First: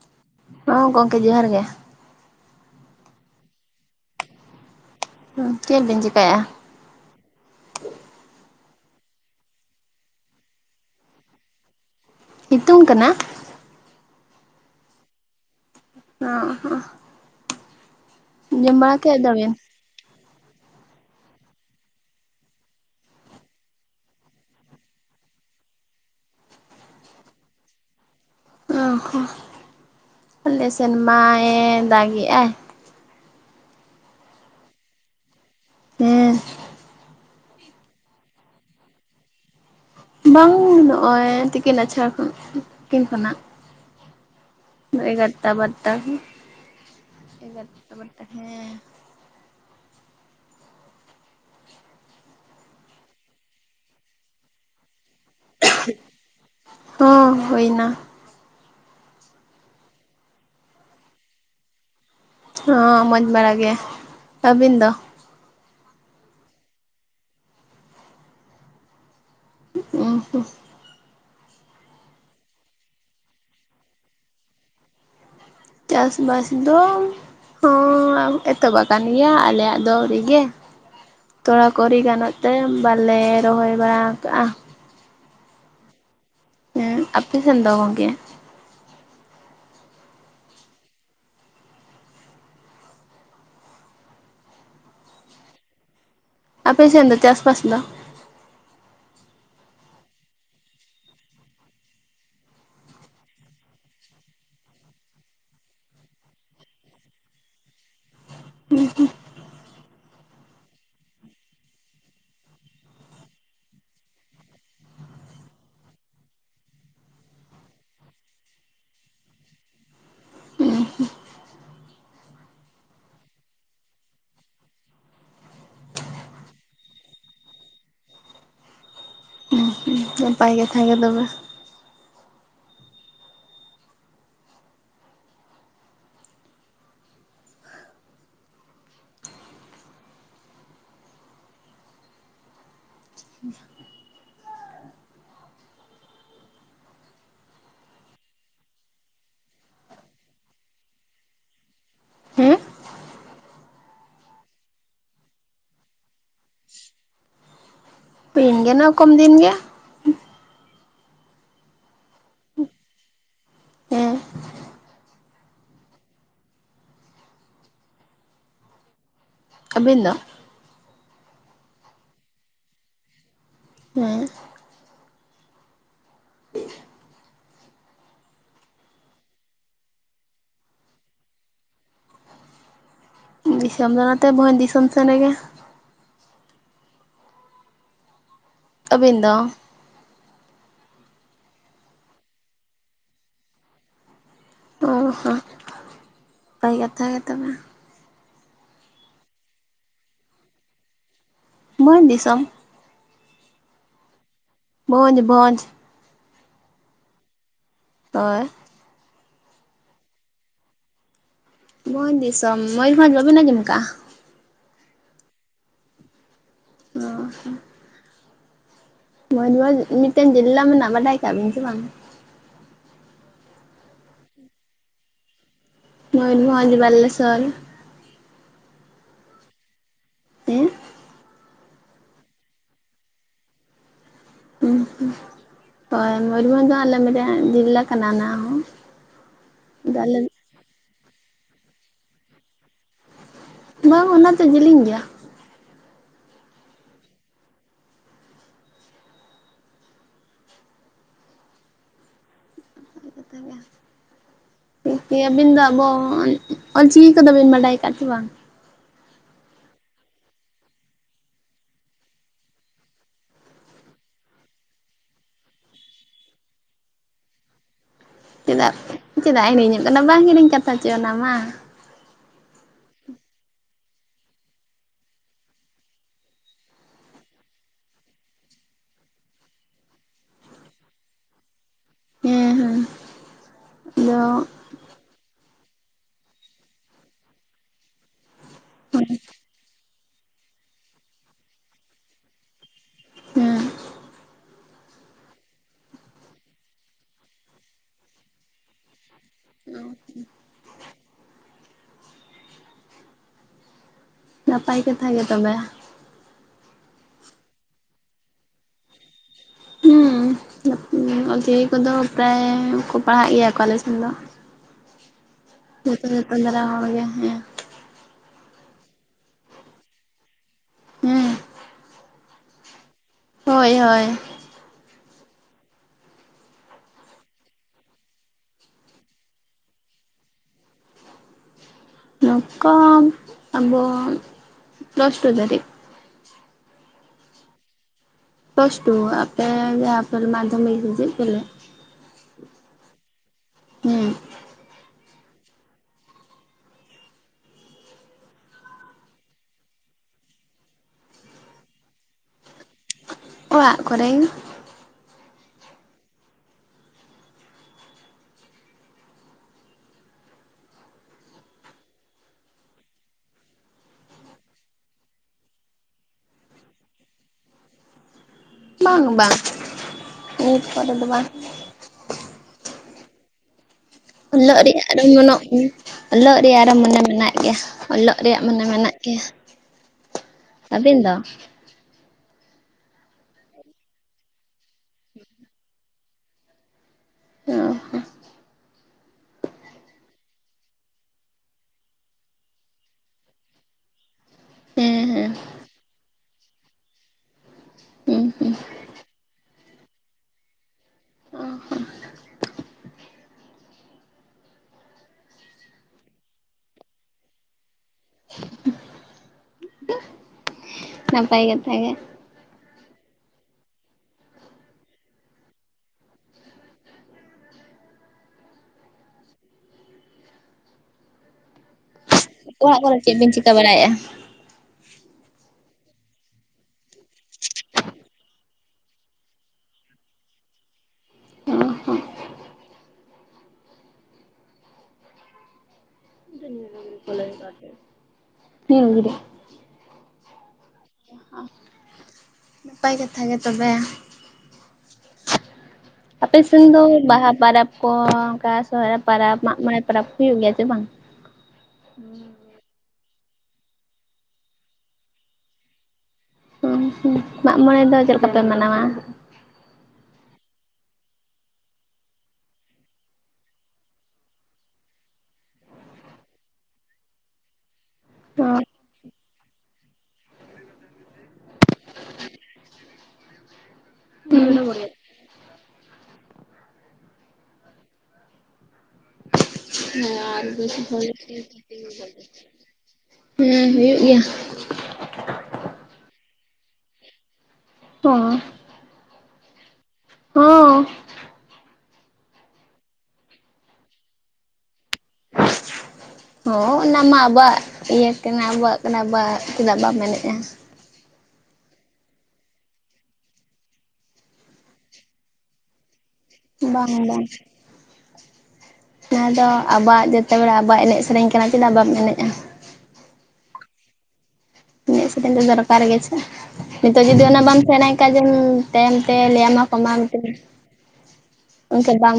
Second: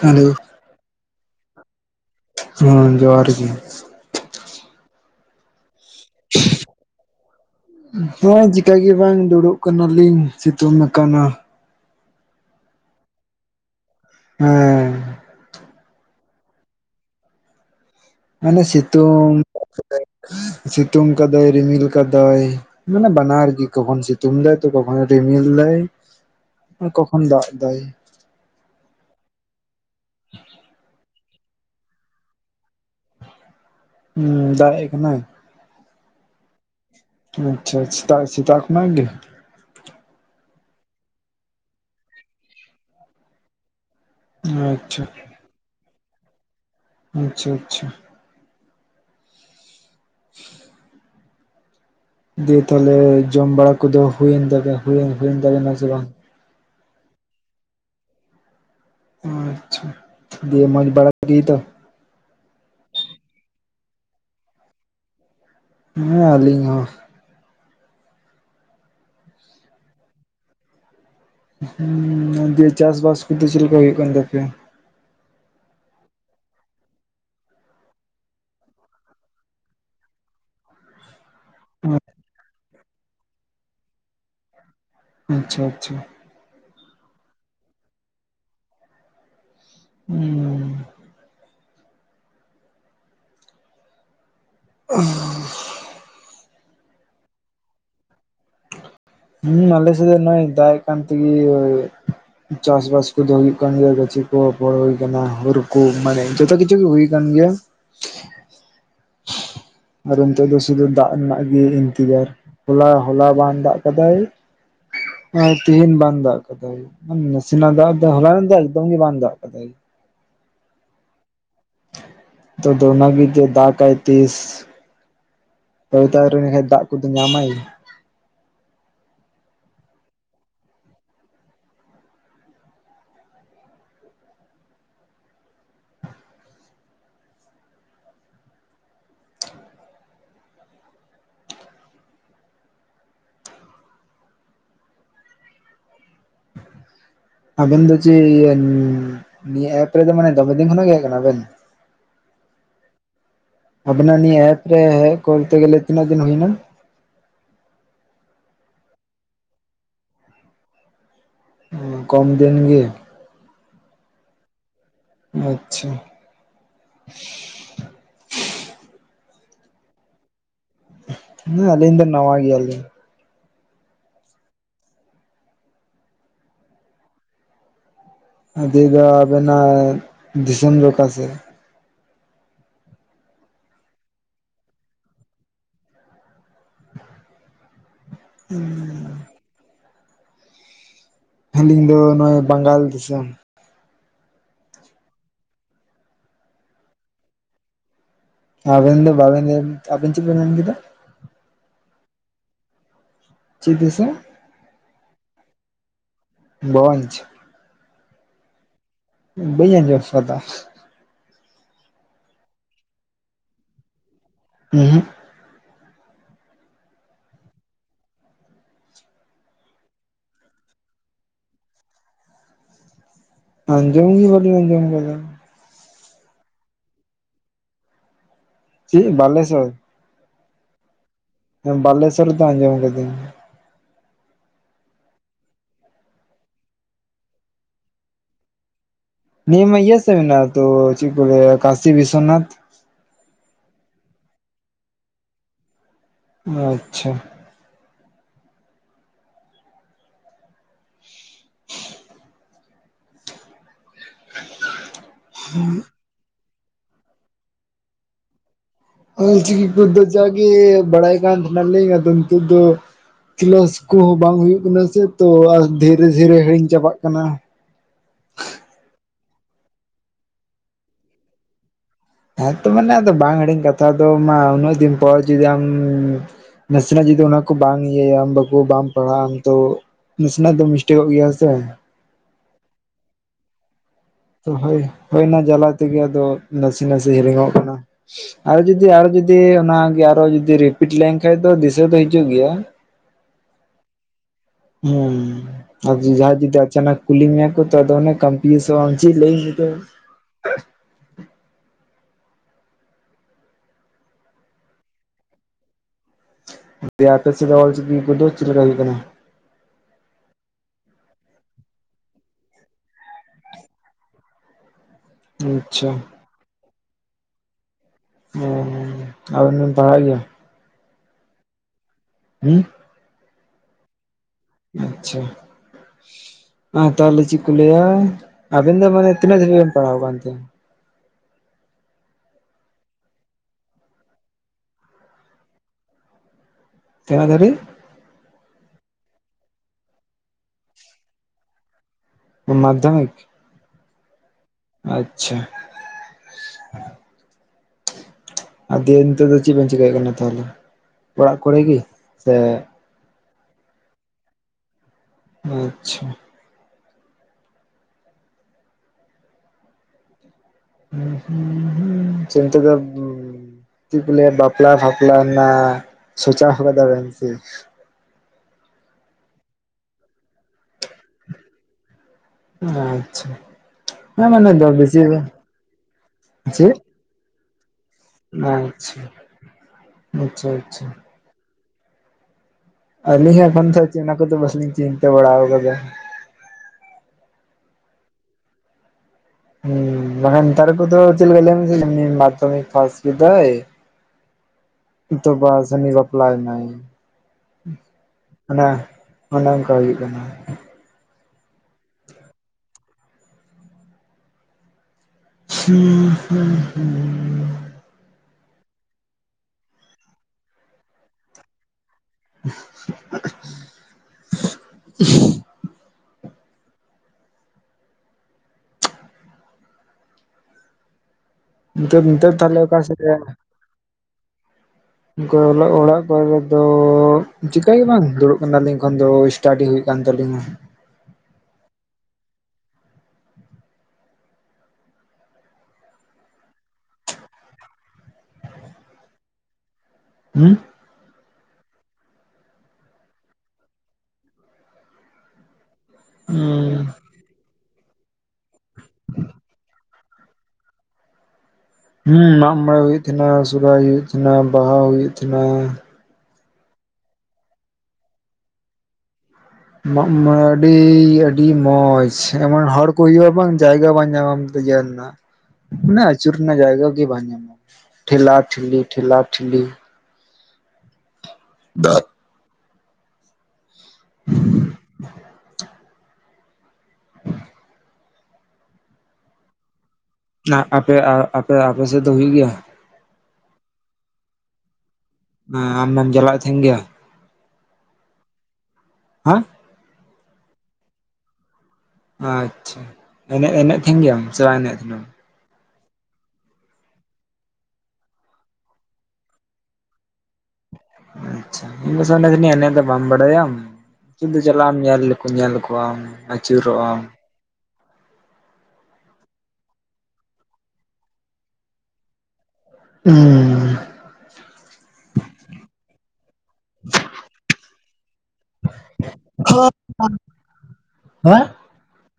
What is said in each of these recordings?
Hello ᱦᱮᱸ ᱜᱚᱢᱠᱮ ᱡᱚᱦᱟᱨ ᱜᱮ ᱦᱮᱸ ᱡᱚᱦᱟᱨ ᱜᱮ ᱪᱮᱫ ᱵᱤᱱ ᱪᱤ [inaudible] ᱦᱮᱸ ᱪᱮᱠᱟᱹ ᱜᱮ ᱵᱟᱝ ᱫᱩᱲᱩᱵ ᱠᱟᱱᱟᱞᱤᱧ ᱥᱤᱛᱩᱝ ᱟᱠᱟᱱᱟ ᱥᱤᱛᱩᱝ ᱠᱟᱱᱟ ᱦᱮᱸ ᱚᱦᱚᱸ ᱢᱟᱱᱮ ᱠᱮᱫ ᱥᱤᱛᱩᱝ ᱫᱚᱵᱮᱱ ᱥᱤᱛᱩᱝ ᱠᱟᱫᱟᱭ ᱨᱤᱢᱤᱞ ᱠᱟᱫᱟᱭ ᱢᱟᱱᱮ ᱵᱟᱱᱟᱨ ᱜᱮ ᱠᱚᱠᱷᱚᱱ ᱥᱤᱛᱩᱝ ᱫᱟᱭ ᱛᱚ ᱠᱚᱠᱷᱚᱱ ᱨᱤᱢᱤᱞ ᱫᱟᱭ ᱠᱚᱠᱷᱚᱱ ᱫᱟᱜ ᱫᱟᱭ ᱚ ᱦᱚᱸ ᱟᱞᱮ ᱥᱮᱱ ᱢᱟᱭ ᱫᱟᱜᱮᱜᱼᱟᱭ ᱦᱩᱸ ᱫᱟᱜ ᱮᱜ ᱠᱟᱱᱟᱭ ᱦᱮᱸ ᱟᱪᱪᱷᱟ ᱟᱪᱪᱷᱟ ᱥᱮᱛᱟᱜ ᱥᱮᱛᱟᱜ ᱠᱷᱚᱱᱟᱜ ᱜᱮ ᱵᱟᱝ ᱱᱚᱜᱼᱚᱭ ᱛᱤᱠᱤᱱ ᱟᱪᱲᱟ ᱛᱤᱠᱤᱱ ᱠᱷᱚᱱᱟᱜ ᱟᱪᱪᱷᱟ ᱮᱜᱟᱨᱴᱟ ᱵᱟᱨᱴᱟ ᱟᱪᱪᱷᱟ ᱟᱪᱪᱷᱟ ᱦᱮᱸ [inaudible] ᱫᱤᱭᱮ ᱛᱟᱦᱚᱞᱮ ᱡᱚᱢ ᱵᱟᱲᱟ ᱠᱚᱫᱚ ᱦᱩᱭᱮᱱ ᱛᱟᱵᱮ ᱦᱩᱭᱮᱱ ᱛᱟᱵᱮᱱᱟ ᱥᱮ ᱵᱟᱝ ᱦᱚᱸ ᱦᱩᱭ ᱮᱱᱟ ᱚ ᱟᱪᱪᱷᱟ ᱫᱤᱭ ᱢᱚᱸᱡᱽ ᱵᱟᱲᱟ ᱜᱮ ᱛᱚ ᱦᱚᱸ ᱢᱚᱸᱡᱽ ᱵᱟᱲᱟ ᱜᱮ ᱟᱹᱵᱤᱱ ᱫᱚ ᱦᱮᱸ ᱟᱹᱞᱤᱧ ᱦᱚᱸ ᱚᱦᱚ ᱦᱩᱸ ᱫᱤᱭᱮ ᱪᱟᱥᱵᱟᱥ ᱠᱚᱫᱚ ᱪᱮᱫᱞᱮᱠᱟ ᱦᱩᱭᱩᱜ ᱠᱟᱱ ᱛᱟᱯᱮᱭᱟ ᱪᱟᱥᱵᱟᱥ ᱫᱚᱼ ᱦᱚᱸ ᱮᱛᱚᱦᱚᱵ ᱟᱠᱟᱱ ᱜᱮᱭᱟ ᱟᱞᱮᱭᱟᱜ ᱫᱚ ᱟᱹᱰᱤᱜᱮ ᱛᱚ ᱚᱱᱟ ᱠᱚ ᱟᱣᱨᱤ ᱜᱟᱱᱚᱜ ᱛᱮ ᱵᱟᱞᱮ ᱨᱚᱦᱚᱭ ᱵᱟᱲᱟ ᱠᱟᱜᱼᱟ ᱟᱪᱪᱷᱟ ᱟᱪᱪᱷᱟ ᱦᱮᱸ ᱟᱯᱮ ᱥᱮᱱ ᱫᱚ ᱜᱚᱝᱠᱮ ᱦᱩᱸ [unintelligible] ᱟᱯᱮ ᱥᱮᱫ ᱫᱚ ᱪᱟᱥ ᱵᱟᱥ ᱫᱚ ᱦᱮᱸ ᱟᱞᱮᱥᱮᱫ ᱫᱚ ᱱᱚᱭ ᱫᱟᱜ ᱮ ᱠᱟᱱ [unintelligible] ᱪᱟᱥ ᱵᱟᱥ ᱠᱚᱫᱚ ᱦᱳᱭᱳᱜ ᱠᱟᱱ ᱜᱮᱭᱟ ᱜᱟᱪᱷᱤ ᱠᱚ ᱮᱯᱷᱚᱨ ᱦᱳᱭ ᱠᱟᱱᱟ ᱦᱳᱲᱳ ᱠᱚ ᱢᱟᱱᱮ ᱡᱚᱛᱚ ᱠᱤᱪᱷᱩ ᱜᱮ ᱦᱳᱭ ᱠᱟᱱ ᱜᱮᱭᱟ ᱦᱮᱸ ᱦᱮᱸ [unintelligible] ᱟᱨ ᱱᱤᱛᱳ ᱫᱚ ᱥᱩᱫᱷᱩ ᱫᱟᱜ ᱨᱮᱱᱟᱜ ᱜᱮ ᱤᱱᱛᱤᱡᱟᱨ ᱦᱚᱞᱟ ᱦᱚᱞᱟ ᱵᱟᱝ ᱫᱟᱜ ᱠᱟᱫᱟᱭ ᱛᱤᱦᱤᱧ ᱵᱟᱝ ᱫᱟᱜ ᱠᱟᱫᱟᱭ ᱱᱟᱥᱮᱱᱟᱜ ᱫᱟᱜ ᱫᱚ ᱦᱚᱞᱟᱱᱚᱜ ᱫᱚ ᱮᱠᱫᱚᱢ ᱜᱮ ᱵᱟᱝ ᱫᱟᱜ ᱠᱟᱫᱟᱭ ᱦᱤᱛᱚᱜ ᱫᱚ ᱚᱱᱟ ᱜᱮ ᱡᱮ ᱫᱟᱜᱟᱭ ᱛᱤᱥ ᱦᱚᱭ ᱫᱚ ᱟ. ᱣᱨᱤ [unintelligible] ᱠᱚᱫᱚ ᱧᱟᱢᱟᱭ ᱩ ᱱᱟᱯᱟᱭ ᱠᱟᱛᱷᱟ ᱜᱮ ᱛᱚᱵᱮ [inaudible] ᱟᱵᱮᱱ ᱫᱚ ᱪᱮᱫ ᱱᱤᱭᱟᱹ ᱮᱯ ᱨᱮᱫᱚ ᱢᱟᱱᱮ ᱫᱚᱢᱮ ᱫᱤᱱ ᱦᱳᱭ ᱠᱟᱱᱟ ᱵᱮᱱ ᱦᱮᱸ ᱟᱵᱤᱱᱟᱜ ᱱᱤᱭᱟᱹ ᱮᱯᱨᱮ ᱠᱚᱞᱛᱮ ᱜᱮᱞᱮ ᱛᱤᱱᱟᱹ ᱫᱤᱱ ᱦᱩᱭᱱᱟ ᱫᱤᱱ ᱜᱮᱢ [unintelligible] ᱠᱚᱢ ᱫᱤᱱ ᱜᱮ ᱦᱮᱸ ᱟᱪᱪᱷᱟ ᱟᱹᱵᱤᱱ ᱫᱚ ᱦᱮ ᱟᱞᱤ ᱫᱚ ᱱᱟᱣᱟ ᱜᱮᱣᱟᱞᱤᱧ ᱦᱮᱸ ᱫᱤᱭᱟ ᱫᱚ ᱟᱵᱮᱱᱟᱜ ᱫᱤᱥᱚᱢ ᱫᱚᱠᱟ ᱥᱮᱫ ᱫᱤᱥᱚᱢ ᱫᱚ ᱱᱚᱛᱮ ᱵᱷᱚᱡ ᱫᱤᱥᱚᱢ ᱥᱮᱱ ᱨᱮᱜᱮ [unintelligible] ᱦᱤᱛ ᱫᱚ ᱟᱹᱞᱤᱧ ᱫᱚ ᱱᱚᱜᱼᱚᱭ ᱵᱟᱝᱜᱟᱞ ᱫᱤᱥᱚᱢ ᱚ ᱦᱚᱸ [unintelligible] ᱠᱟᱛᱷᱟ ᱜᱮ ᱛᱚᱵ ᱟᱵᱮᱱ ᱫᱚ ᱵᱟᱵᱮᱱ ᱟᱵᱮᱱ ᱪᱮᱫ ᱵᱤᱱ ᱢᱮᱱ ᱠᱮᱫᱟ [unintelligible] ᱫᱤᱥᱚᱢ ᱪᱤᱠᱟᱹ ᱥᱮ ᱵᱷᱸᱡ ᱵᱷᱸᱡ ᱵᱷᱸᱡ ᱦᱳᱭ ᱵᱟ. ᱧ [unintelligible] ᱫᱟ ᱵᱷᱚᱸᱡᱽ ᱫᱤᱥᱚᱢ ᱢᱚᱭᱩᱨ ᱵᱷᱚᱸᱡᱽ ᱵᱟᱵᱤᱱ ᱟᱡᱚᱢ ᱠᱟᱜ ᱟ ᱩ ᱦᱩᱜ ᱚ ᱱᱚᱜᱼᱚᱭ ᱢᱤᱫᱴᱮᱱ ᱵᱤᱞᱞᱟ ᱢᱮᱱᱟᱜᱼᱟ ᱵᱟᱰᱟᱭ ᱠᱟᱜᱼᱟ ᱵᱤᱱ ᱥᱮ ᱵᱟᱝ ᱟᱸᱡᱚᱢ ᱜᱮ ᱵᱟᱞᱤᱧ ᱟᱸᱡᱚᱢ ᱠᱟᱫᱟ [unintelligible] ᱵᱟᱞᱮᱥᱥᱚᱨ ᱪᱤᱜ ᱵᱟᱞᱮᱥᱥᱚᱨ ᱦᱮᱸ ᱵᱟᱞᱮᱥᱥᱚᱨ ᱫᱚ ᱟᱸᱡᱚᱢ ᱠᱟ. ᱫᱟ. ᱧ ᱦᱸ ᱦᱳᱭ ᱢᱚᱭᱩᱨᱵᱷᱚᱸᱡᱽ ᱫᱚ ᱟᱞᱮ ᱢᱤᱫᱴᱟᱝ ᱡᱥᱸᱞᱞᱟ ᱠᱟᱱᱟ ᱚᱱᱟ ᱦᱚᱸ ᱱᱤᱭᱟᱹ ᱢᱟ ᱤᱭᱟᱹ ᱟᱫᱚ ᱥᱮᱫ ᱟᱞᱮ ᱢᱮᱱᱟᱜ ᱟ ᱛᱚ ᱪᱮᱫ ᱠᱚ ᱞᱟ. ᱭᱟ ᱠᱟᱥᱤ ᱵᱤᱥᱚᱱᱟᱛᱷ ᱵᱟᱝ ᱚᱱᱟ ᱫᱚ ᱡᱮᱞᱤᱧ ᱜᱮᱭᱟ ᱟᱪᱪᱷᱟ ᱴᱷᱤᱠ ᱜᱮᱭᱟ ᱟᱵᱤᱱ ᱫᱚ ᱟᱵᱚ [unintelligible] ᱚᱞᱪᱤᱠᱤ ᱠᱚᱫᱚ ᱵᱮᱱ ᱵᱟᱰᱟᱭ ᱟᱠᱟᱜᱼᱟ ᱥᱮ ᱵᱟᱝ ᱚᱞ ᱪᱤᱠᱤ ᱠᱚ ᱫᱚ ᱡᱟᱜᱮ ᱵᱟᱲᱟᱭ ᱠᱟᱱ ᱛᱟᱦᱮᱱᱟ. ᱞᱤᱧ ᱟᱫᱚ ᱱᱤᱛ ᱫᱚ ᱠᱮᱞᱟᱥ ᱠᱚᱦᱚᱸ ᱵᱟᱝ ᱦᱩᱭᱩᱜ ᱠᱟᱱᱟ ᱥᱮ ᱛᱚ ᱟᱨ ᱫᱷᱤᱨᱮ ᱫᱷᱤᱨᱮ ᱦᱤᱲᱤᱧ ᱪᱟᱵᱟᱜ ᱠᱟᱱᱟ ᱪᱮᱫᱟᱜ ᱪᱮᱫᱟᱜ ᱦᱤᱲᱤᱧᱚᱜ ᱠᱟᱱᱟ ᱵᱟᱝ ᱦᱤᱲᱤᱧ ᱠᱟᱛᱷᱟ ᱪᱚ ᱚᱱᱟ ᱢᱟ ᱦᱮᱸᱛᱚ ᱢᱟᱱᱮ ᱟᱫᱚ ᱵᱟᱝ ᱦᱤᱲᱤᱧ ᱠᱟᱛᱷᱟ ᱫᱚ ᱢᱟ ᱩᱱᱟᱹᱜ ᱫᱤᱱ ᱯᱚᱨ ᱡᱩᱫᱤ ᱟᱢᱻ ᱱᱟᱥᱮᱱᱟᱜ ᱡᱩᱫᱤ ᱚᱱᱟ ᱠᱚ ᱵᱟᱝ ᱤᱭᱟᱹᱭᱟᱢ ᱵᱟᱵᱩ ᱵᱟᱢ ᱯᱟᱲᱦᱟᱜᱼᱟ ᱟᱢ ᱛᱚ ᱱᱟᱥᱮᱱᱟᱜ ᱫᱚ ᱢᱤᱥᱴᱮᱠᱚᱜ ᱜᱮᱭᱟ ᱥᱮ ᱦᱮᱸ ᱦᱮᱸ [unintelligible] ᱛᱚ ᱦᱳᱭ ᱦᱳᱭ ᱚᱱᱟ ᱡᱟᱞᱟ ᱛᱮᱜᱮ ᱟᱫᱚ ᱱᱟᱥᱮ ᱱᱟᱥᱮ ᱦᱤᱲᱤᱧᱚᱜ ᱠᱟᱱᱟ ᱟᱨ ᱡᱩᱫᱤ ᱟᱨᱨ ᱡᱚᱫᱤ ᱚᱱᱟᱜᱮ ᱟᱨᱚ ᱡᱩᱫᱤ ᱨᱤᱯᱤᱴ ᱞᱮᱱᱠᱷᱟᱱ ᱫᱚ ᱫᱤᱥᱟᱹ ᱫᱚ ᱦᱤᱡᱩᱜ ᱜᱮᱭᱟ [unintelligible] ᱦᱮᱸ [unintelligible] ᱟᱨ ᱡᱩᱫᱤ ᱡᱟᱦᱟᱸᱭ ᱡᱩᱫᱤ ᱟᱪᱟᱱᱟᱠ ᱠᱩᱞᱤ ᱢᱮᱭᱟᱠᱚ ᱛᱚ ᱟᱫᱚ ᱚᱱᱮ [unintelligible] [unintelligible] ᱞᱟᱹᱭ [unintelligible] [inaudible] ᱱᱟᱯᱟᱭ ᱠᱟᱛᱷᱟ ᱜᱤ ᱛᱚᱵᱮ ᱚᱱᱛᱮ ᱟᱯᱮ ᱥᱮᱫ ᱫᱚ ᱚᱞ ᱪᱤᱠᱤ ᱠᱚᱫᱚ ᱪᱮᱜ ᱞᱮᱠᱟ ᱦᱩᱭᱩᱜ ᱠᱟᱱᱟ ᱦᱩᱸ ᱚᱞ ᱪᱤᱠᱤ ᱠᱚᱫᱚ ᱯᱨᱟᱭ ᱠᱚ ᱯᱟᱲᱦᱟᱜ ᱜᱮᱭᱟ ᱠᱚ ᱟᱞᱮ ᱥᱮᱫ ᱫᱚ ᱢᱩᱸᱪᱮᱜ ᱛᱟᱯᱚᱨᱮ ᱯᱟᱸᱫᱨᱟ ᱦᱚᱲ ᱜᱮ ᱦᱮᱸ ᱦᱮᱸ ᱦᱮᱸ ᱟᱵᱮᱱ ᱵᱮᱱ ᱯᱟᱲᱦᱟᱜ ᱜᱮᱭᱟ ᱦᱮᱸ ᱦᱩᱸ [unintelligible] ᱦᱳᱭ ᱦᱳᱭ ᱟᱪᱪᱷᱟ ᱢᱟ ᱛᱟᱦᱚᱞᱮ ᱪᱮᱫ ᱠᱚ ᱞᱟᱹᱭᱟ ᱟᱵᱮᱱ ᱫᱚ ᱢᱟᱱᱮ ᱛᱤᱱᱟᱹᱜ ᱫᱷᱟᱵᱤᱡ ᱵᱮᱱ ᱯᱟᱲᱦᱟᱣᱟ ᱠᱟᱱ ᱛᱮ ᱱᱚᱝᱠᱟ ᱟᱵᱚ ᱯᱟᱞᱟᱥᱴᱩ ᱫᱟᱹᱵᱤᱡ ᱛᱮᱱᱟᱜ ᱫᱷᱟᱨᱤᱡ ᱯᱟᱞᱟᱥᱴᱩ ᱫᱷᱟᱵᱤᱡ ᱟᱯᱮ ᱡᱟᱦᱟᱸᱯᱮ ᱢᱟᱫᱽᱫᱷᱚᱢᱤᱠ [unintelligible] ᱵᱚᱞᱮ ᱢᱟᱫᱽᱫᱷᱚᱢᱤᱠ ᱦᱮᱸ ᱟᱪᱪᱷᱟ ᱟᱨ ᱫᱤᱭᱮ ᱱᱤᱛᱚᱜ ᱫᱚ ᱪᱮᱫ ᱵᱮᱱ ᱪᱮᱤᱠᱟᱭᱮᱫ ᱠᱟᱱᱟ ᱛᱟᱦᱚᱞᱮ ᱚᱲᱟᱜ ᱠᱚᱨᱮ ᱜᱮ ᱥᱮ ᱚᱲᱟᱜ ᱠᱚᱨᱮ ᱜᱮ ᱟᱪᱪᱷᱟ [unintelligible] ᱥᱮ ᱪᱮᱫ ᱮᱢᱼᱼ ᱪᱮᱜ ᱠᱩ ᱞᱟᱹᱭᱟ ᱵᱟᱯᱞᱟ ᱯᱷᱟᱯᱞᱟ ᱨᱮᱱᱟᱜ ᱥᱚᱪᱟᱣ ᱟᱠᱟᱫᱟ ᱵᱮᱱ ᱥᱮ ᱵᱟᱝ ᱵᱟᱝ ᱱᱤᱛ ᱠᱚᱨᱮ ᱫᱚ ᱵᱟᱝ ᱟᱪᱪᱷᱟ ᱦᱮᱸ ᱢᱟᱱᱮ ᱚᱞᱚᱜ ᱫᱚ ᱨᱮᱭᱟᱜ ᱵᱮᱥᱤ ᱨᱮ ᱢᱚᱱᱚᱜ ᱚᱞᱚᱜ ᱨᱮᱭᱟᱜ ᱟᱨᱚ ᱪᱮᱫ ᱢᱚᱱᱮ ᱢᱮᱱᱟᱜ ᱜᱮᱭᱟ ᱚᱞᱚᱜ ᱨᱮᱭᱟᱜ ᱢᱚᱱᱮ ᱢᱮᱱᱟᱜ ᱟᱪᱪᱷᱟ ᱜᱮᱭᱟ ᱟᱪᱪᱷᱟ ᱟᱪᱪᱷᱟ ᱟᱹᱵᱤᱱ ᱫᱚ ᱟᱹᱞᱤᱧ ᱮᱠᱷᱚᱱ ᱛᱚ ᱪᱮᱜ ᱦᱚᱸ ᱚᱱᱟ ᱠᱚᱫᱚ ᱵᱟᱞᱤᱧ ᱪᱤᱱᱛᱟᱹ ᱵᱟᱲᱟ ᱟᱠᱟᱫᱟ [unintelligible] ᱦᱚ ᱦᱩᱸ ᱢᱟᱱᱮ ᱱᱮᱛᱟᱨ ᱠᱚᱫᱚ ᱪᱮᱜ ᱞᱮᱠᱟᱧ ᱞᱟᱹᱭᱟᱢᱟ [unintelligible] ᱢᱟᱫᱽᱫᱷᱚᱢᱤᱠ ᱯᱷᱟᱥ ᱠᱮᱫᱟᱭ ᱛᱚ ᱦᱮᱸ ᱵᱟ ᱡᱟᱹᱱᱤᱜ ᱵᱟᱯᱞᱟᱭᱮᱱᱟᱭ ᱦᱩᱸ ᱦᱩᱸ [unintelligible] ᱚᱱᱮ ᱚᱱᱠᱟ ᱦᱩᱭᱩᱜ ᱠᱟᱱᱟ [unintelligible] [unintelligible] [unintelligible] ᱱᱟᱯᱟᱭ ᱠᱟᱛᱷᱟ ᱜᱮ [inaudible] ᱱᱤᱛᱚᱜ ᱛᱟᱦᱞᱮ ᱚᱠᱟ ᱚᱲᱟᱜ ᱠᱚᱨᱮ ᱥᱮᱫ ᱨᱮ ᱪᱮᱫ ᱵᱤᱱ ᱪᱤᱠᱟᱹ ᱵᱟᱲᱟᱭᱮᱫ-ᱟ ᱚ ᱚᱲᱟᱜ ᱠᱚᱨᱮ ᱫᱚ ᱪᱤᱠᱟ ᱜᱮ ᱵᱟᱝ ᱫᱩᱲᱩᱵ ᱠᱟᱱᱟᱞᱤᱧ ᱮᱠᱷᱚᱱ ᱫᱚ ᱥᱴᱟᱰᱤ ᱦᱩᱭᱩᱜ ᱠᱟᱱ ᱛᱟᱞᱤᱧᱟ ᱦᱩᱸ ᱱᱚᱸᱰᱮ ᱦᱩᱸ ᱱᱟᱯᱟᱭ ᱠᱟᱛᱷᱟ ᱜᱮ ᱛᱚᱵᱮ ᱟᱯᱮ ᱥᱮᱱ ᱫᱚ ᱵᱟᱦᱟ ᱯᱟᱨᱟᱵᱽ ᱠᱚ ᱚᱱᱠᱟ ᱥᱚᱦᱚᱨᱟᱭ ᱯᱟᱨᱟᱵᱽ ᱢᱟᱜ ᱢᱚᱬᱮ ᱯᱟᱨᱟᱵᱽ ᱠᱚ ᱦᱩᱭᱩᱜ ᱜᱮᱭᱟ ᱥᱮ ᱵᱟᱝ ᱦᱩᱸ ᱢᱟᱜ ᱢᱚᱬᱮ ᱦᱩᱭᱩᱜ ᱛᱟᱦᱮᱸᱱᱟ ᱥᱚᱨᱦᱟᱭ ᱦᱩᱭᱩᱜ ᱛᱟᱦᱮᱸᱱᱟ ᱵᱟᱦᱟ ᱦᱩᱭᱩᱜ ᱛᱟᱦᱮᱸᱱᱟ ᱢᱟᱻᱜ ᱢᱚᱬᱮ ᱫᱚ ᱪᱮᱫ ᱞᱮᱠᱟᱯᱮ ᱢᱟᱱᱟᱣᱟ ᱢᱟᱜ ᱢᱚᱬᱮ ᱟᱹᱰᱤ ᱟᱹᱰᱤ ᱢᱚᱸᱡᱽ ᱮᱢᱚᱱ ᱦᱚᱲ ᱠᱚ ᱦᱩᱭᱩᱜ-ᱟ ᱵᱟᱝ ᱡᱟᱭᱜᱟ ᱵᱟᱝ ᱧᱟᱢᱟᱢ ᱛᱮᱭᱟᱨ ᱮᱱᱟ ᱢᱟᱱᱮ ᱟᱹᱪᱩᱨ ᱨᱮᱱᱟᱜ ᱡᱟᱭᱜᱟ ᱜᱮ ᱵᱟᱝ ᱧᱟᱢᱚᱜᱟ ᱴᱷᱮᱞᱟ ᱴᱷᱤᱞᱤ ᱴᱷᱮᱞᱟ ᱴᱷᱤᱞᱤ ᱫᱟᱜ [unintelligible] [unintelligible] ᱟᱯᱮ ᱟᱯᱮ ᱟᱯᱮ ᱥᱮᱫ ᱫᱚ ᱦᱩᱭᱩᱜ ᱜᱮᱭᱟ ᱦᱮᱸ ᱦᱩᱭᱩᱜ ᱜᱮᱭᱟ ᱟᱢᱮᱢ ᱪᱟᱞᱟᱜ ᱛᱟᱦᱮᱱ ᱜᱮᱭᱟ ᱦᱚᱸ ᱦᱟᱸ ᱦᱩᱸ ᱟᱪᱪᱷᱟ ᱮᱱᱮᱡ ᱮᱱᱮᱡ ᱛᱟᱦᱮᱱ ᱜᱮᱭᱟᱢ ᱥᱮ ᱵᱟᱝ ᱮᱱᱮᱡ ᱛᱟᱦᱮᱱᱟᱢ ᱦᱚᱸ ᱚᱱᱟ ᱢᱟ ᱟᱵᱚᱣᱟᱜ ᱤᱭᱟᱹ ᱠᱟᱱᱟ ᱟᱵᱚᱣᱟᱜ ᱠᱟᱱᱟ ᱵᱟ ᱪᱮᱫᱟᱜ ᱵᱟᱢ ᱮᱱᱮᱡ-ᱟ ᱟᱪᱪᱷᱟ ᱤᱧᱫᱚ ᱟᱥᱟᱤᱧ ᱮᱱᱮᱡ ᱫᱚ ᱵᱟᱢ ᱵᱟᱲᱟᱭᱟᱢ ᱥᱩᱫᱩ ᱪᱟᱞᱟᱜ-ᱟᱢ ᱧᱮᱞ ᱞᱮᱠᱚ ᱧᱮᱞ ᱠᱚᱣᱟ ᱵᱟᱝ ᱵᱟᱝ ᱡᱟᱦᱟᱸ ᱫᱚ ᱟᱵᱚᱣᱟᱜ ᱡᱚᱛᱚ ᱦᱚᱲᱟ ᱟᱵᱚᱣᱟᱜ ᱮᱱᱮᱡ ᱥᱮᱨᱮᱧ ᱠᱟᱱᱟ ᱪᱮᱫᱟᱜ ᱵᱟᱢ ᱮᱱᱮᱡ-ᱟ ᱦᱩᱸ ᱦᱮᱸ ᱮᱱᱮᱜ ᱥᱮᱨᱮᱧ ᱫᱚ ᱫᱚᱨᱠᱟᱨ ᱜᱮ ᱪᱮ ᱱᱤᱛᱚᱜ ᱡᱩᱫᱤ ᱚᱱᱟ ᱵᱟᱢ ᱥᱮᱸᱲᱟ ᱟᱠᱟᱫᱟᱢ ᱛᱟᱭᱚᱢ ᱛᱮ ᱞᱟᱹᱭ ᱟᱢᱟ ᱠᱚ ᱢᱟ ᱢᱤᱫᱴᱮᱡ [unintelligible] ᱮᱱᱠᱷᱟᱱ ᱵᱟᱢ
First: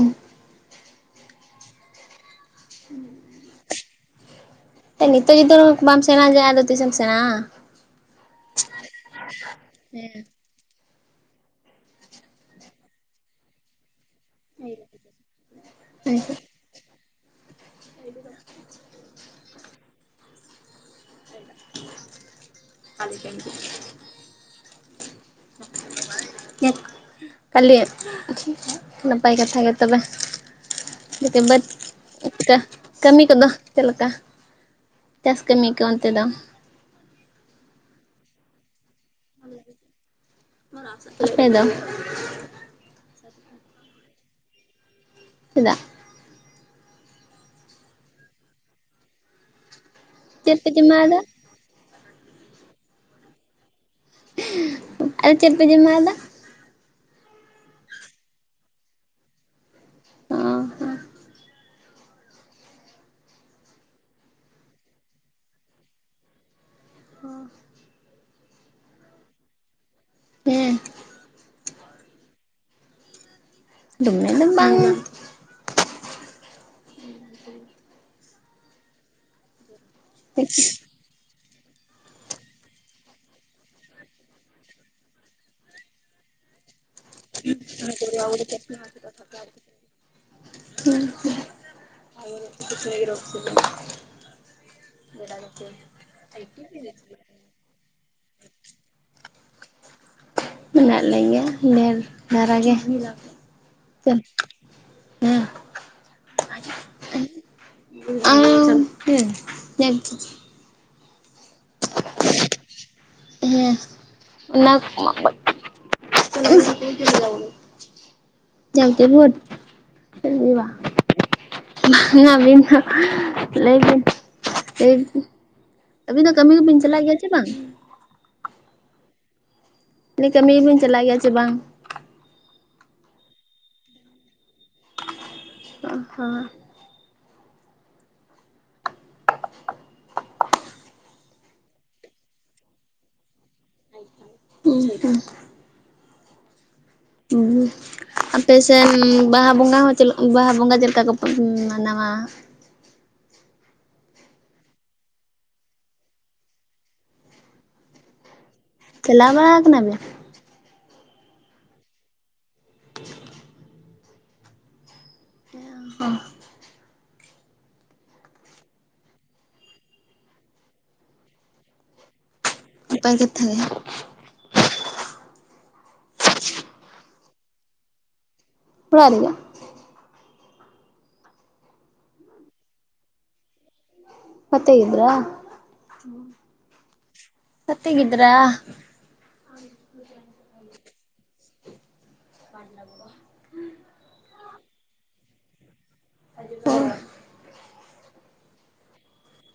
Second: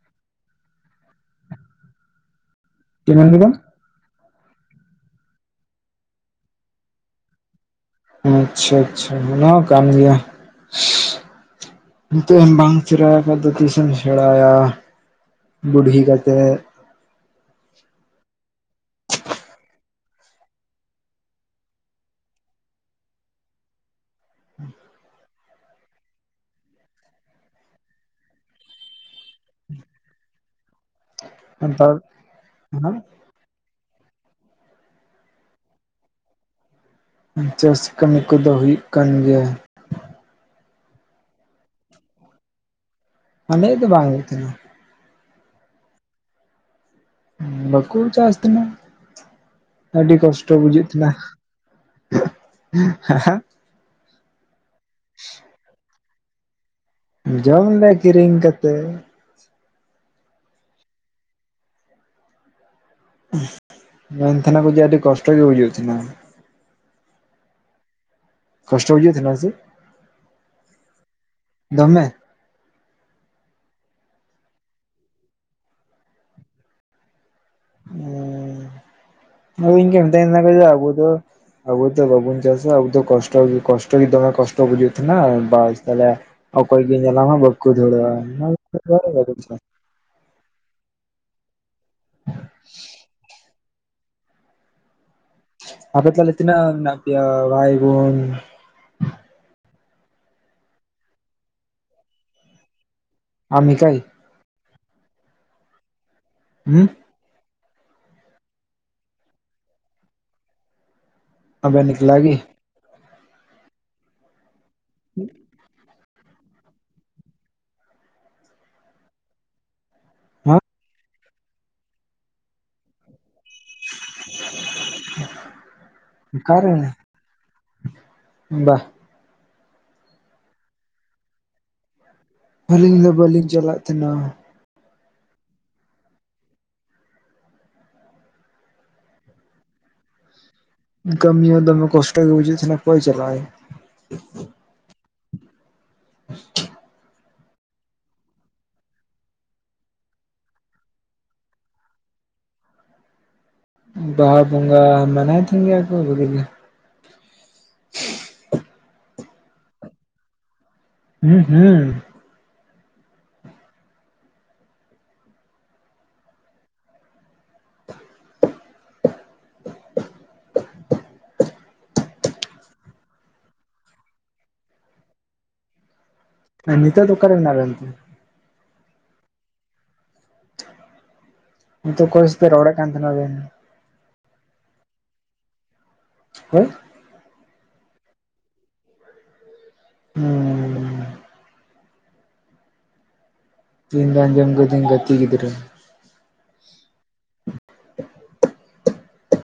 ᱪᱮᱫ ᱵᱮᱱ ᱞᱤᱭᱮᱫᱟ ᱱᱤᱛᱚᱜ ᱡᱩᱫᱤ ᱵᱟᱢ ᱥᱮᱲᱟᱭᱟ ᱟᱫᱚ ᱛᱤᱥᱮᱢ ᱥᱮᱲᱟᱭᱟ ᱟᱪᱪᱷᱟ ᱟᱪᱪᱷᱟ ᱚᱱᱟ ᱦᱚᱸ ᱠᱟᱱ ᱜᱮᱭᱟ ᱦᱮᱸ ᱱᱤᱛᱚᱜ ᱟᱢ ᱵᱟᱝ ᱥᱮᱬᱟᱭ ᱠᱷᱟᱱ ᱥᱫᱚ ᱛᱤᱥᱮᱢ ᱥᱮᱬᱟᱭᱟ ᱵᱩᱰᱷᱤ ᱠᱟᱛᱮᱫ [unintelligible] [unintelligible] ᱟᱞᱮ ᱴᱷᱮᱱ ᱜᱮ ᱪᱮᱫ [unintelligible] ᱠᱷᱟᱹᱞᱤ [unintelligible] ᱱᱟᱯᱟᱭ ᱠᱟᱛᱷᱟ ᱜᱮ ᱛᱚᱵᱮ ᱱᱤᱛᱚᱜ ᱵᱟᱹᱛ ᱱᱮᱛᱟᱨ ᱮᱱᱠᱷᱟᱱ ᱠᱟᱹᱢᱤ ᱠᱚᱫᱚ ᱪᱮᱫ ᱞᱮᱠᱟ ᱪᱟᱥ ᱠᱟᱹᱢᱤ ᱠᱚ ᱚᱱᱛᱮ ᱫᱚ? ᱪᱟᱥ ᱠᱟᱹᱢᱤ ᱠᱚᱫᱚ ᱦᱩᱭᱩᱜ ᱠᱟᱱ ᱜᱮᱭᱟ᱾ ᱟᱯᱮ ᱫᱚ ᱟᱞᱮ ᱫᱚ ᱵᱟᱝ ᱦᱩᱭ ᱛᱟᱦᱮᱱᱟ ᱪᱮᱫᱟᱜ ᱵᱟᱠᱚ ᱪᱟᱥ ᱛᱟᱦᱮᱸᱱᱟ ᱟᱹᱰᱤ ᱠᱚᱥᱴᱚ ᱪᱮᱫ ᱯᱮ ᱵᱩᱡᱩᱜ ᱛᱟᱦᱮᱸᱱᱟ ᱡᱚᱢᱟᱣᱫᱟ ᱦᱮᱸ ᱦᱮᱸ ᱟᱫᱚ ᱪᱮᱫ ᱯᱮ ᱡᱚᱢᱟ ᱟᱫᱚ ᱡᱚᱢ ᱟᱞᱮ ᱠᱤᱨᱤᱧ ᱠᱟᱛᱮᱫ ᱚ ᱢᱮᱱᱛᱟᱦᱮᱱᱟ ᱠᱚ ᱡᱮᱹ ᱟᱹᱰᱤ ᱠᱚᱥᱴᱚ ᱜᱮ ᱦᱩᱭᱩᱜ ᱛᱟᱦᱮᱱᱟ᱾ [inaudible] ᱠᱚᱥᱴᱚ ᱵᱩᱡᱷᱟᱜ ᱛᱟᱦᱮᱱᱟ ᱦᱮᱸᱥᱮ ᱦᱮᱸ ᱫᱚᱢᱮ? ᱫᱚᱢᱮ ᱫᱚ ᱵᱟᱝᱟ᱾ ᱚ ᱤᱧᱠᱚ ᱢᱤᱛᱟᱹᱧ ᱠᱟᱱ ᱟᱵᱩ ᱫᱚ [unintelligible] ᱟᱵᱚᱫᱚ ᱵᱟᱵᱚᱱ ᱪᱟᱥᱟ ᱟᱵᱚᱫᱚ ᱠᱚᱥᱴᱚ ᱜᱮ ᱠᱚᱥᱴᱚ ᱜᱮ ᱫᱚᱢᱮ ᱠᱚᱥᱴᱚ ᱵᱩᱡᱩᱜᱛᱟᱦᱮᱱᱟ ᱵᱟᱥ ᱛᱟᱦᱚᱞᱮ ᱚᱠᱚᱭ ᱜᱮ ᱧᱮᱞᱟᱢ ᱦᱚᱸ ᱵᱟᱠᱚ ᱫᱷᱩᱲᱮᱜᱼᱟ᱾ ᱦᱩᱸ [unintelligible] [unintelligible] ᱟᱯᱮ ᱛᱟᱦᱞᱮ ᱛᱤᱱᱟᱹᱜ ᱢᱮᱱᱟᱜ ᱯᱮᱭᱟ ᱵᱷᱟᱭ ᱵᱳᱱ? ᱢᱮᱱᱟᱜ ᱞᱮᱜᱮᱭᱟ ᱰᱮᱨ ᱫᱷᱟᱨᱟᱜ ᱜᱮ᱾ ᱟᱢ ᱮᱠᱟᱭ? ᱦᱮᱸ ᱦᱩᱸ ᱟᱨ ᱦᱮᱸ [unintelligible] ᱟᱵᱮᱱ ᱮᱠᱞᱟ ᱜᱮ? ᱦᱮᱸ ᱚᱱᱟ [unintelligible] [unintelligible] ᱪᱮᱫ ᱜᱮ ᱦᱮᱸ ᱵᱟᱝ᱾ ᱢᱟ ᱵᱱᱟ ᱞᱟᱹᱭ [unintelligible] ᱟᱹᱵᱤᱱ ᱫᱚ ᱠᱟᱹᱢᱤ ᱠᱚᱵᱤᱱ ᱪᱟᱞᱟᱜ ᱜᱮᱭᱟ ᱥᱮ ᱵᱟᱝ? ᱵᱟᱦ᱾ ᱞᱮ ᱠᱟᱹᱢᱤ ᱵᱤᱱ ᱪᱟᱞᱟᱜ ᱜᱮᱭᱟ ᱪᱮ ᱵᱟᱝ? ᱟᱹᱞᱤᱧ ᱫᱚ ᱵᱟᱹᱞᱤᱧ ᱪᱟᱞᱟᱜ ᱛᱟᱦᱮᱱᱟ᱾ ᱚ ᱦᱚᱸ ᱠᱟᱹᱢᱤ ᱦᱚᱸ ᱫᱚᱢᱮ ᱠᱚᱥᱴᱚ ᱜᱮ ᱵᱩᱡᱷᱟᱹᱜ ᱛᱟᱦᱮᱸᱱᱟ ᱚᱠᱚᱭ ᱪᱟᱞᱟᱜ ᱟᱭ᱾ [unintelligible] [unintelligible] [unintelligible] ᱟᱯᱮ ᱥᱮᱫ ᱵᱟᱦᱟ ᱵᱚᱸᱜᱟ ᱦᱚᱸ ᱵᱟᱦᱟ ᱵᱚᱸᱜᱟ ᱪᱮᱫ ᱞᱮᱠᱟ ᱠᱚᱯᱮ ᱢᱟᱱᱟᱣᱟ? ᱵᱟᱦᱟ ᱵᱚᱸᱜᱟ ᱢᱟᱱᱟᱣ ᱛᱟᱦᱮᱱ ᱜᱮ ᱠᱚ ᱵᱷᱟᱞᱤᱜᱤ᱾ [unintelligible] ᱪᱟᱞᱟᱣ ᱵᱟᱲᱟ ᱟᱠᱟᱱᱟ ᱵᱤᱱ? ᱦᱮᱸ ᱦᱩᱸ ᱦᱚᱸ ᱱᱟᱯᱟᱭ ᱠᱟᱛᱷᱟ ᱜᱮ᱾ ᱱᱤᱛᱚᱜ ᱫᱚ ᱚᱠᱟᱨᱮ ᱢᱮᱱᱟᱜ ᱵᱤᱱ ᱛᱮ? ᱚᱲᱟᱜ ᱨᱮ ᱜᱮ᱾ ᱱᱤᱛᱚᱜ ᱚᱠᱚᱭ ᱥᱟᱶᱛᱮ ᱨᱚᱲ ᱮᱫ ᱠᱟᱱ ᱛᱟᱦᱮᱸ ᱟᱵᱮᱱ? ᱜᱟᱛᱮᱹ ᱜᱤᱫᱽᱨᱟᱹ ᱦᱳᱭ ᱜᱟᱛᱮᱹ ᱜᱤᱫᱽᱨᱟᱹ᱾ ᱦᱩᱸ ᱵᱟᱝ [unintelligible] ᱤᱧ ᱫᱚ ᱟᱸᱡᱚᱢ ᱠᱮᱫᱟᱹᱧ ᱜᱟᱛᱮ ᱜᱤᱫᱽᱨᱟᱹ ᱚ